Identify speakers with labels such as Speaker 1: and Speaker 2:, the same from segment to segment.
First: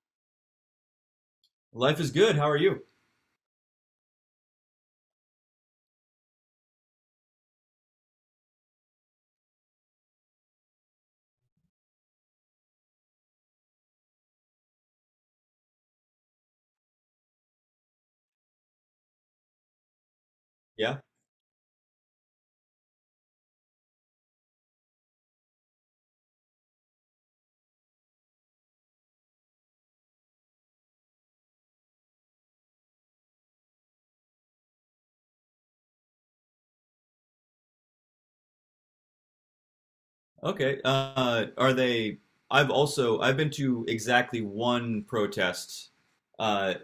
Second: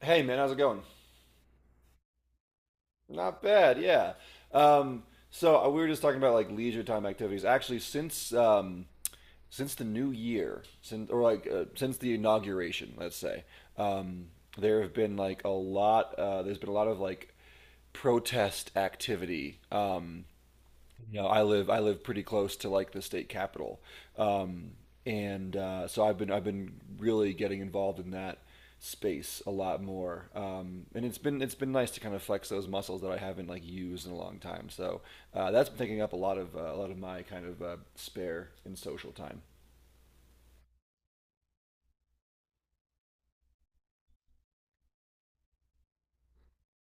Speaker 1: Hey man, how's it going?
Speaker 2: Life is good. How are you?
Speaker 1: Not bad, yeah. Um, so we were just talking about like leisure time activities. Actually, since the new year, since or like since the inauguration, let's say. um, there have been like a lot. There's been a lot of like protest activity. Um,
Speaker 2: Yeah.
Speaker 1: you know, I live I live pretty close to like the state capital, um, and so I've been really getting involved in that space a lot more, and it's been nice to kind of flex those muscles that I haven't like used in a long time. So that's been taking up a lot of my kind of spare and social time.
Speaker 2: Okay. Are they? I've been to exactly one protest uh,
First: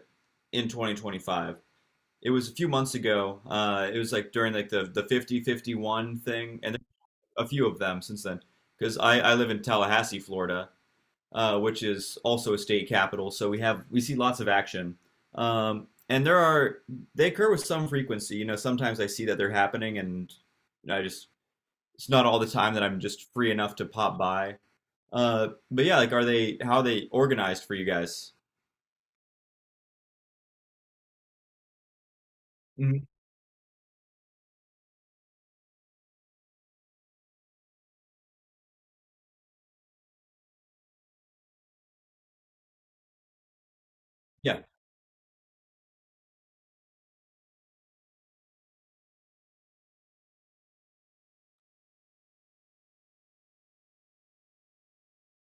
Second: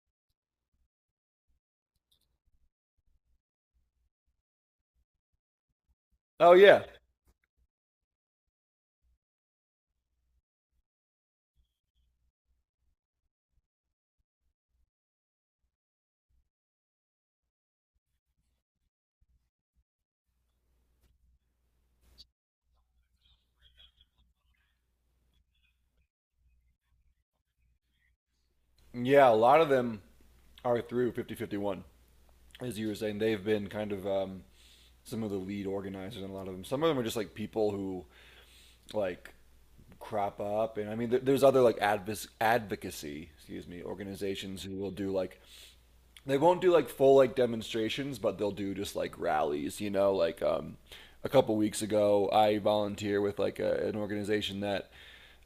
Speaker 2: in 2025. It was a few months ago. It was like during like the 50-51
Speaker 1: Oh
Speaker 2: thing, and
Speaker 1: yeah,
Speaker 2: there's a few of them since then. Because I live in Tallahassee, Florida, which is also a state capital, so we see lots of action. And there are they occur with some frequency. You know, sometimes I see that they're happening, and I just it's not all the time that I'm just free enough to pop by. But yeah, like, are they how are they organized for you guys?
Speaker 1: yeah, a lot of them are through 5051, as you were
Speaker 2: Mhm.
Speaker 1: saying. They've been kind of some of the lead organizers, and a lot of them. Some of them are just like people who like crop up. And I mean there's other like advocacy, excuse me,
Speaker 2: Yeah,
Speaker 1: organizations who will do like they won't do like full like demonstrations, but they'll do just like rallies, you know, like a couple weeks ago I volunteer with like an organization that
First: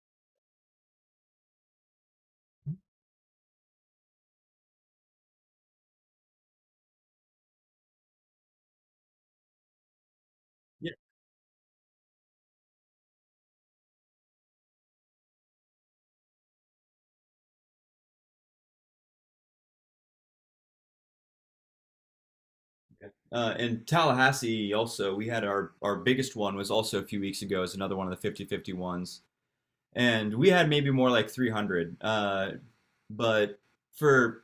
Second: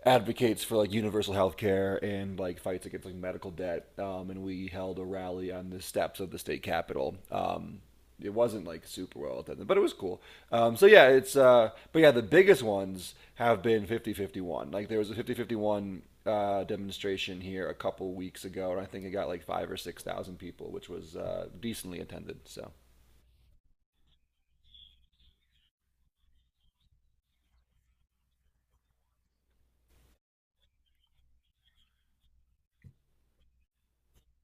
Speaker 1: advocates for like universal health care and like fights against like medical debt, and we held a rally on the steps of the state capitol. It wasn't like super well attended, but it was cool. So
Speaker 2: yeah.
Speaker 1: yeah, it's but yeah, the biggest ones have been 5051. Like there was a 5051 demonstration here a couple weeks ago, and I think it got like five or six thousand people, which was decently attended. So
Speaker 2: In Tallahassee, also, we had our biggest one was also a few weeks ago. Is another one of the 50 fifty ones, and we had maybe more like 300. But for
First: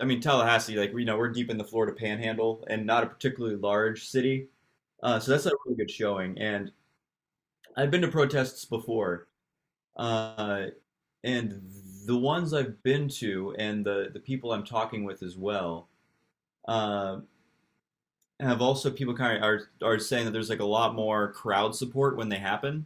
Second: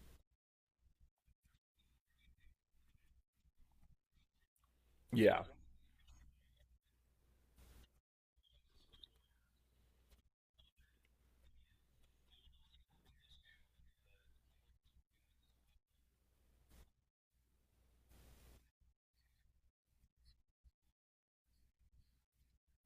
Speaker 2: I mean Tallahassee, like we you know we're deep in the Florida Panhandle and not a particularly large city, so
Speaker 1: yeah,
Speaker 2: that's a really good showing. And I've been to protests before, uh, and the ones I've been to and the people I'm talking with as well uh, have also people kind of are saying that there's like a lot more crowd support when they happen.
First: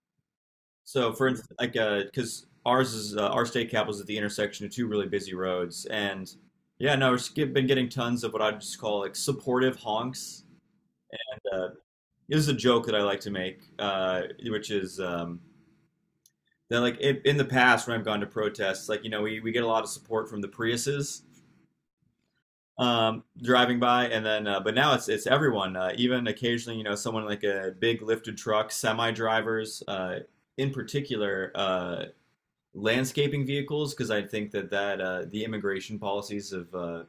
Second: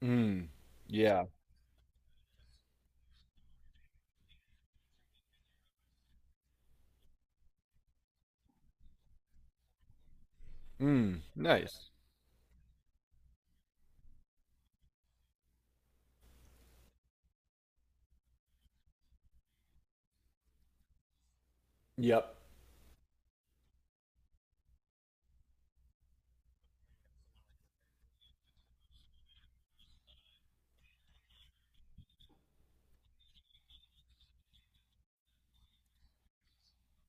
Speaker 1: mm,
Speaker 2: So
Speaker 1: yeah,
Speaker 2: for instance, like because ours is our state cap is at the intersection of two really busy roads, and yeah, no, we've been getting tons of what I just call like supportive honks.
Speaker 1: mm,
Speaker 2: Uh,
Speaker 1: nice.
Speaker 2: this is a joke that I like to make, uh, which is, that like in the past when I've gone to protests, like you know we get a lot of support from the Priuses,
Speaker 1: Yep.
Speaker 2: driving by, and then but now it's everyone, even occasionally you know someone like a big lifted truck, semi drivers, in particular landscaping vehicles, because I think that the immigration policies have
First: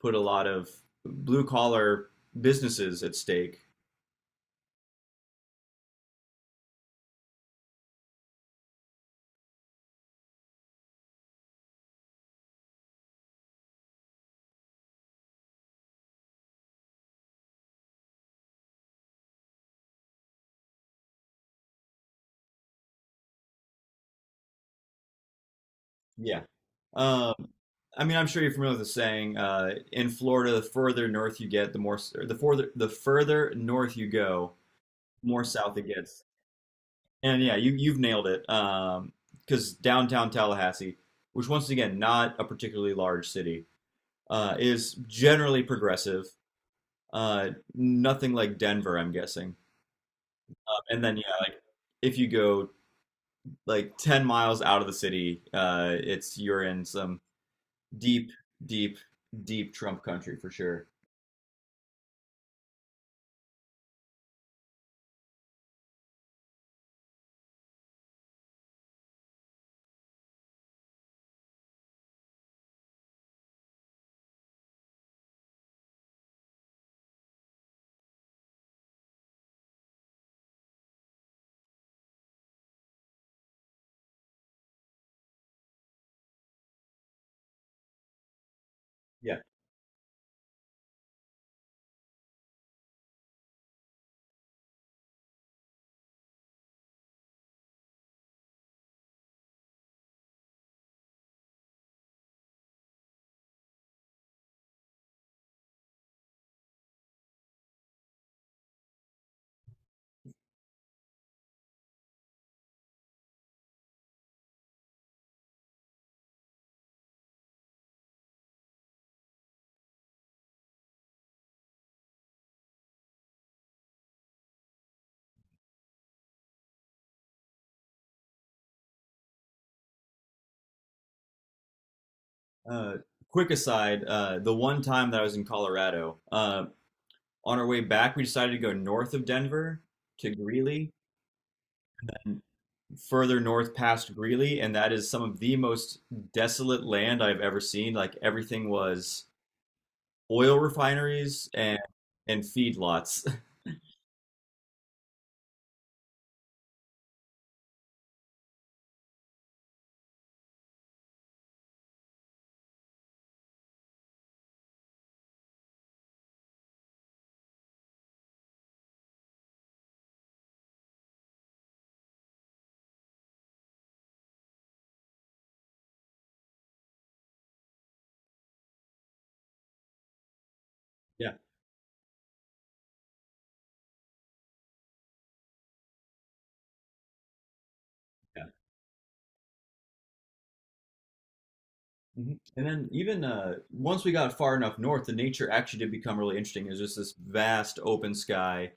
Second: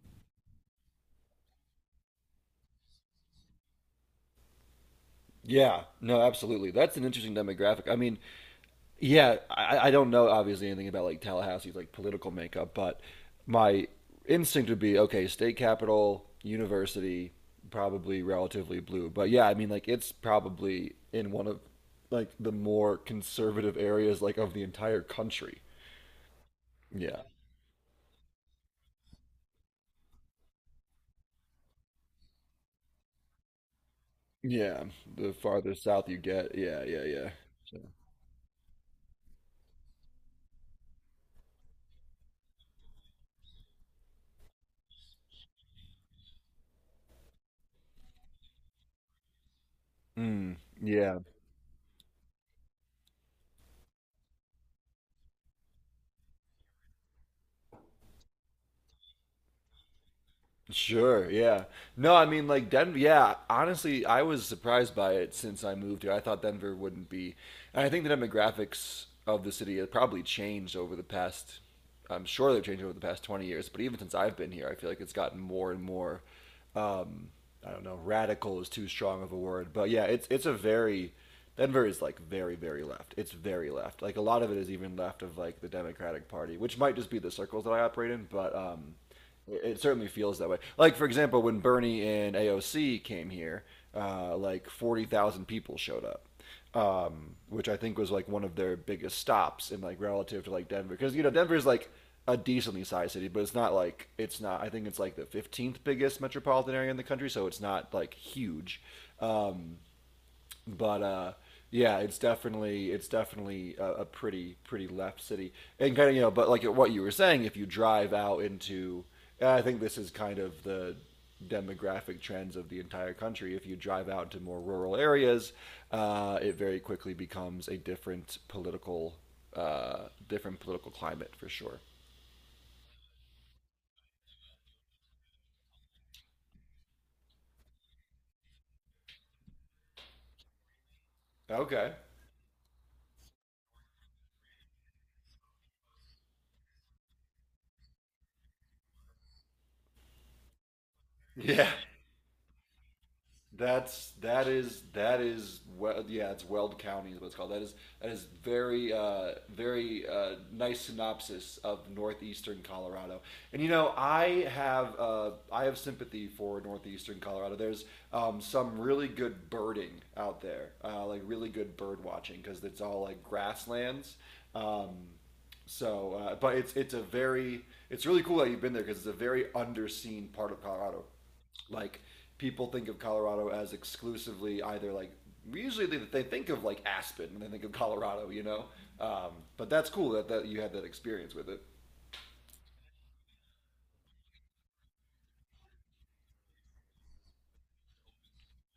Speaker 2: put a lot of blue collar businesses at stake.
Speaker 1: Yeah. No, absolutely. That's an interesting demographic. I mean, yeah, I don't know obviously anything about like Tallahassee's like political makeup, but my instinct would be okay, state capital, university, probably relatively blue. But yeah, I mean like it's probably in one of like the more conservative areas like of the entire country.
Speaker 2: Yeah.
Speaker 1: Yeah.
Speaker 2: Um, I mean, I'm sure you're familiar with the saying, in Florida, the further north you get, the more, or the further north you go,
Speaker 1: Yeah. The
Speaker 2: more
Speaker 1: farther
Speaker 2: south it
Speaker 1: south you
Speaker 2: gets.
Speaker 1: get, yeah, yeah, yeah.
Speaker 2: And yeah, you
Speaker 1: So,
Speaker 2: you've nailed it. Because downtown Tallahassee, which once again not a particularly large city, is generally progressive. Nothing like Denver, I'm guessing.
Speaker 1: mm,
Speaker 2: And then
Speaker 1: yeah.
Speaker 2: yeah, like if you go like 10 miles out of the city, it's you're in some deep, deep, deep Trump country for sure.
Speaker 1: Sure, yeah. No, I mean like Denver, yeah, honestly, I was surprised by it since I moved here. I thought Denver wouldn't be. And I think the demographics of the city have probably changed over the past I'm sure they've changed over the past 20 years, but even since I've been here, I feel like it's gotten more and more um, I don't know, radical is too strong of a word, but yeah, it's a very Denver is like very very left. It's very left. Like a lot of it is even left of like the Democratic Party, which might just be the circles that I operate in, but um,
Speaker 2: Yeah.
Speaker 1: it, it certainly feels that way. Like for example, when Bernie and AOC came here, like 40,000 people showed up, which I think was like one of their biggest stops in like relative to like Denver, because you know Denver's like a decently sized city, but it's not like it's not. I think it's like the 15th biggest metropolitan area in the country, so it's not like huge, but yeah, it's definitely a pretty pretty left city, and kind of, but like what you were saying, if you drive out into, and I think this is kind of the demographic trends of the entire country. If you drive out to more rural areas, it very quickly becomes a different political climate for sure.
Speaker 2: Uh, Quick aside, the one time that I was in Colorado, on our way back, we decided to go north of Denver to Greeley
Speaker 1: Okay.
Speaker 2: further north past Greeley, and that is some of the most desolate land I've ever seen. Like everything was oil refineries
Speaker 1: Yeah.
Speaker 2: and feedlots.
Speaker 1: That's that is well, yeah, it's Weld County is what it's called. That is very nice synopsis of northeastern Colorado. And you know I have sympathy for northeastern Colorado. There's some really good birding out there, like really good bird watching because it's all like grasslands, um, so but it's a very it's really cool that you've been there because it's a very underseen part of Colorado,
Speaker 2: Yeah,
Speaker 1: like people think of Colorado as exclusively either like usually they think of like Aspen and they think of Colorado, you
Speaker 2: yeah.
Speaker 1: know. But that's cool that you had that experience with it.
Speaker 2: Mhm. And then even once we got far enough north, the nature actually did become really interesting. It was just this vast open sky,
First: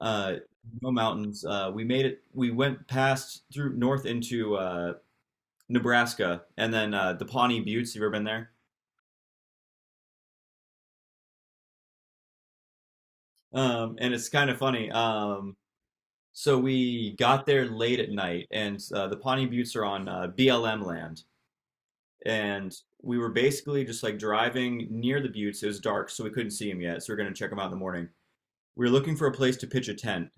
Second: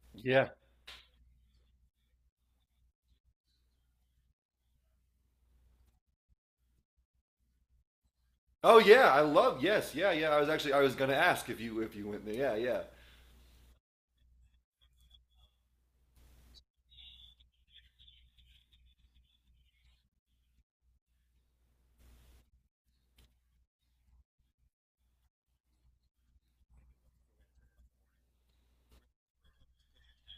Speaker 2: uh,
Speaker 1: Yeah.
Speaker 2: no mountains. We made it. We went past through north into Nebraska, and then the Pawnee Buttes. You ever been there?
Speaker 1: Oh yeah, I love yes, yeah, yeah. I was gonna ask if you went there. Yeah, yeah.
Speaker 2: And it's kind of funny. So we got there late at night, and the Pawnee Buttes are on BLM land. And we were basically just like driving near the buttes. It was dark, so we couldn't see them yet. So we are going to check them out in the morning. We were looking for a place to pitch a tent.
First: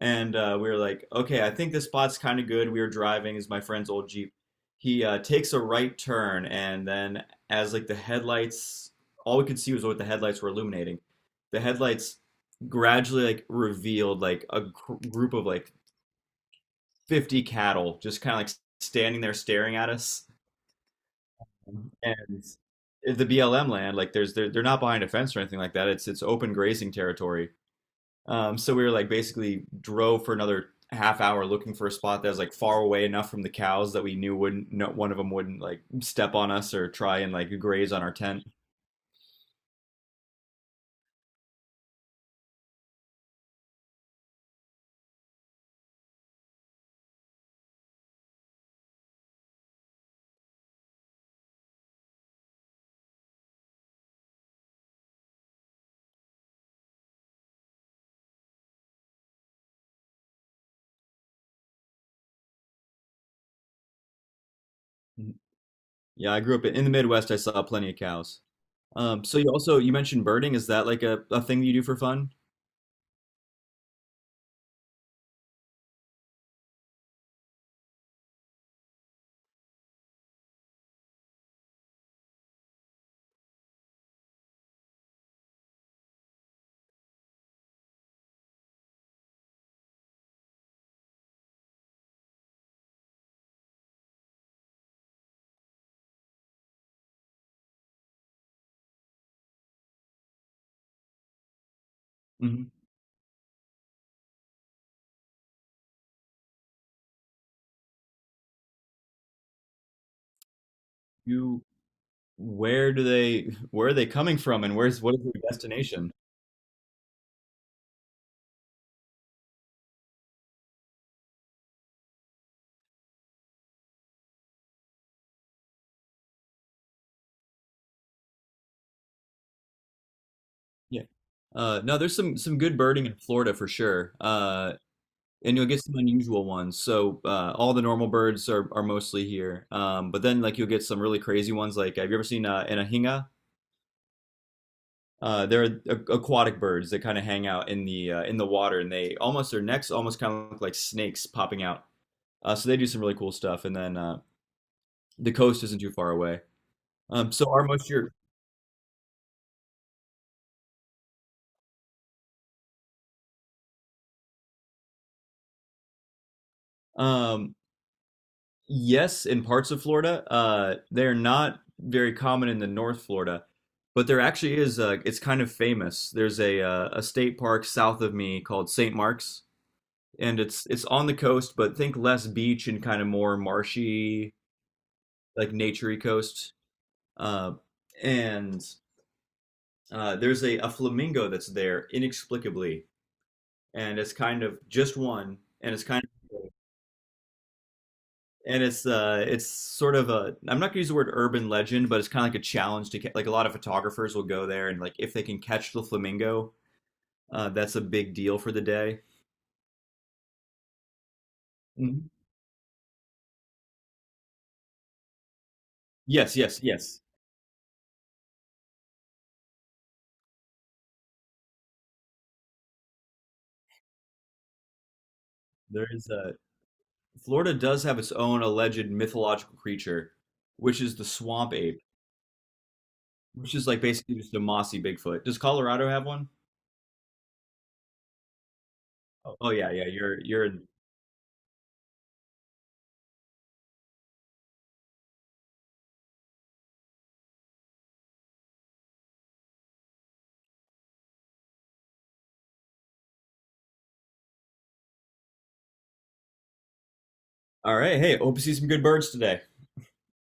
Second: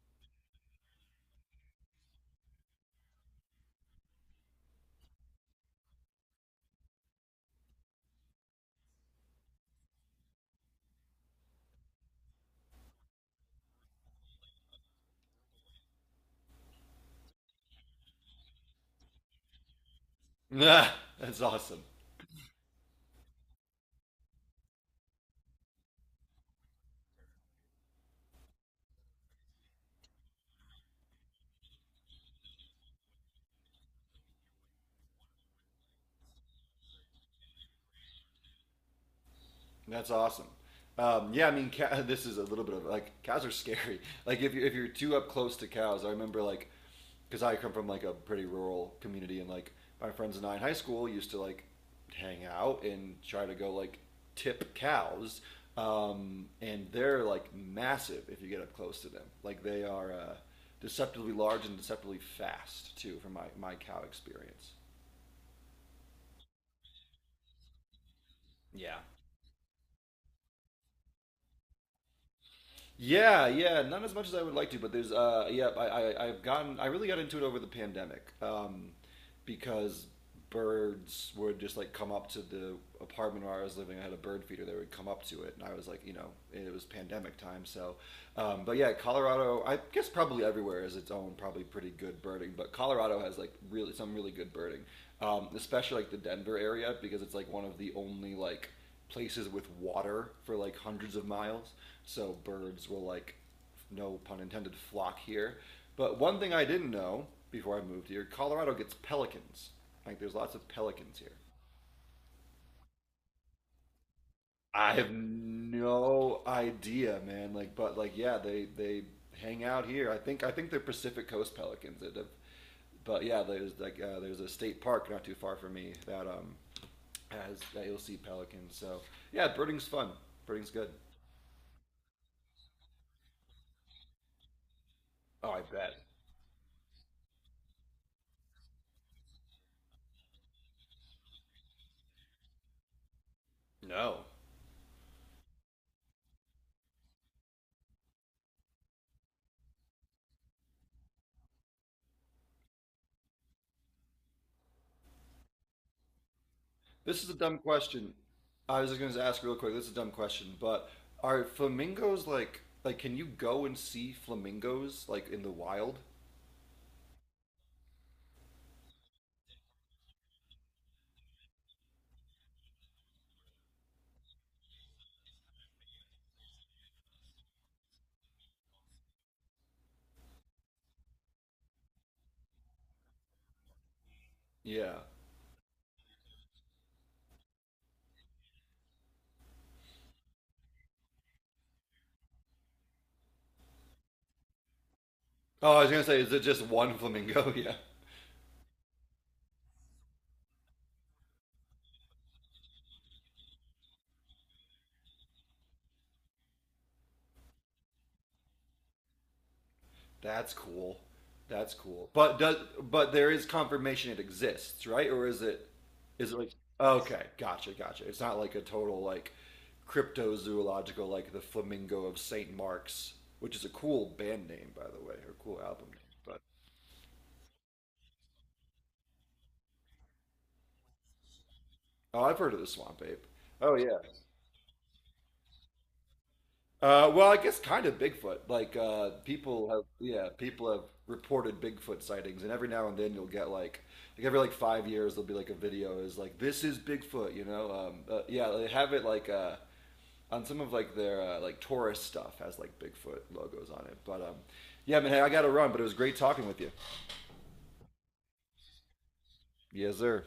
Speaker 2: And we were like, okay, I think this spot's kind of good. We were driving, is my friend's old Jeep. He takes a right turn, and then as like the headlights, all we could see was what the headlights were illuminating. The headlights gradually like revealed like a group of like 50 cattle just kind of like standing there staring at us.
Speaker 1: That's awesome.
Speaker 2: And the BLM land, like there's they're not behind a fence or anything like that. It's open grazing territory. So we were like basically drove for another half hour looking for a spot that was like far away enough from the cows that we knew wouldn't no, one of them wouldn't like step on us or try and like graze on our tent.
Speaker 1: That's awesome. Yeah, I mean, this is a little bit of like cows are scary. Like if you're too up close to cows, I remember like because I come from like a pretty rural community, and like my friends and I in high school used to like hang out and try to go like tip cows, and they're like massive if you get up close to them. Like they are deceptively large and deceptively fast too, from my cow experience.
Speaker 2: Yeah, I grew up in the Midwest. I saw plenty of cows.
Speaker 1: Yeah.
Speaker 2: So you mentioned birding. Is that like a thing you do for fun?
Speaker 1: Yeah, yeah, not as much as I would like to, but there's yeah, I really got into it over the pandemic, because birds would just like come up to the apartment where I was living. I had a bird feeder that would come up to it, and I was like, it was pandemic time, so. But yeah, Colorado, I guess probably everywhere is its own probably pretty good birding, but Colorado has like really some really good birding, especially like the Denver area because it's like one of the only like places with water for like hundreds of miles. So
Speaker 2: Hmm.
Speaker 1: birds will like, no pun intended, flock here. But one thing I didn't know before I moved here, Colorado gets pelicans. Like there's lots of pelicans here.
Speaker 2: You Where do they where are they coming from and
Speaker 1: I
Speaker 2: where's
Speaker 1: have
Speaker 2: what is their destination?
Speaker 1: no idea, man. Like, but like, yeah, they hang out here. I think they're Pacific Coast pelicans. But yeah, there's a state park not too far from me that you'll see pelicans. So yeah, birding's fun. Birding's good.
Speaker 2: Yeah. No, there's some good birding in Florida for sure.
Speaker 1: Oh,
Speaker 2: And
Speaker 1: I
Speaker 2: you'll get
Speaker 1: bet.
Speaker 2: some unusual ones. So all the normal birds are mostly here. But then like you'll get some really crazy ones. Like have you ever seen an ahinga?
Speaker 1: No.
Speaker 2: They're aquatic birds that kind of hang out in the water, and they almost their necks almost kind of look like snakes popping out. So they do some really cool stuff. And then the coast isn't too far away.
Speaker 1: This is a
Speaker 2: So
Speaker 1: dumb
Speaker 2: our most year.
Speaker 1: question. I was just going to ask real quick. This is a dumb question, but are flamingos like can you go and see flamingos like in the wild?
Speaker 2: Um, yes, in parts of Florida, they're not very common in the North Florida, but there actually is. Uh, it's kind of famous. There's a state park south of me called St. Mark's, and it's on the coast, but think less beach and kind of more marshy,
Speaker 1: Yeah.
Speaker 2: like naturey coast. Uh, and there's a flamingo that's there inexplicably, and it's kind of just one, and
Speaker 1: Oh, I
Speaker 2: it's
Speaker 1: was going
Speaker 2: kind
Speaker 1: to
Speaker 2: of
Speaker 1: say, is it
Speaker 2: cool.
Speaker 1: just one flamingo? Yeah.
Speaker 2: And it's sort of a I'm not gonna use the word urban legend, but it's kind of like a challenge to like a lot of photographers will go there and like if they can catch the flamingo, that's a big deal for the day.
Speaker 1: That's cool. That's
Speaker 2: Mhm.
Speaker 1: cool. But there is confirmation it exists, right? Or is it is
Speaker 2: Yes,
Speaker 1: it like
Speaker 2: yes, yes.
Speaker 1: okay, gotcha, gotcha. It's not like a total like cryptozoological like the flamingo of St. Mark's, which is a cool band name by the way, or cool album
Speaker 2: There is a
Speaker 1: name.
Speaker 2: Florida does have its own alleged mythological creature, which is the swamp ape,
Speaker 1: Oh, I've heard of the swamp ape.
Speaker 2: which is
Speaker 1: Oh
Speaker 2: like
Speaker 1: yeah.
Speaker 2: basically just a mossy Bigfoot. Does Colorado have one?
Speaker 1: Well, I guess kind of Bigfoot. Like
Speaker 2: Oh, oh
Speaker 1: people
Speaker 2: yeah,
Speaker 1: have,
Speaker 2: yeah.
Speaker 1: yeah,
Speaker 2: You're
Speaker 1: people have reported Bigfoot sightings, and every now and then you'll get like, every like 5 years there'll be like a video is like this is Bigfoot, you know? Yeah, they have it like on some of like their like tourist stuff has like Bigfoot logos on it. But yeah, man, hey, I gotta run. But it was great talking with you.
Speaker 2: All right. Hey, hope you see some good birds today.
Speaker 1: Yes, sir.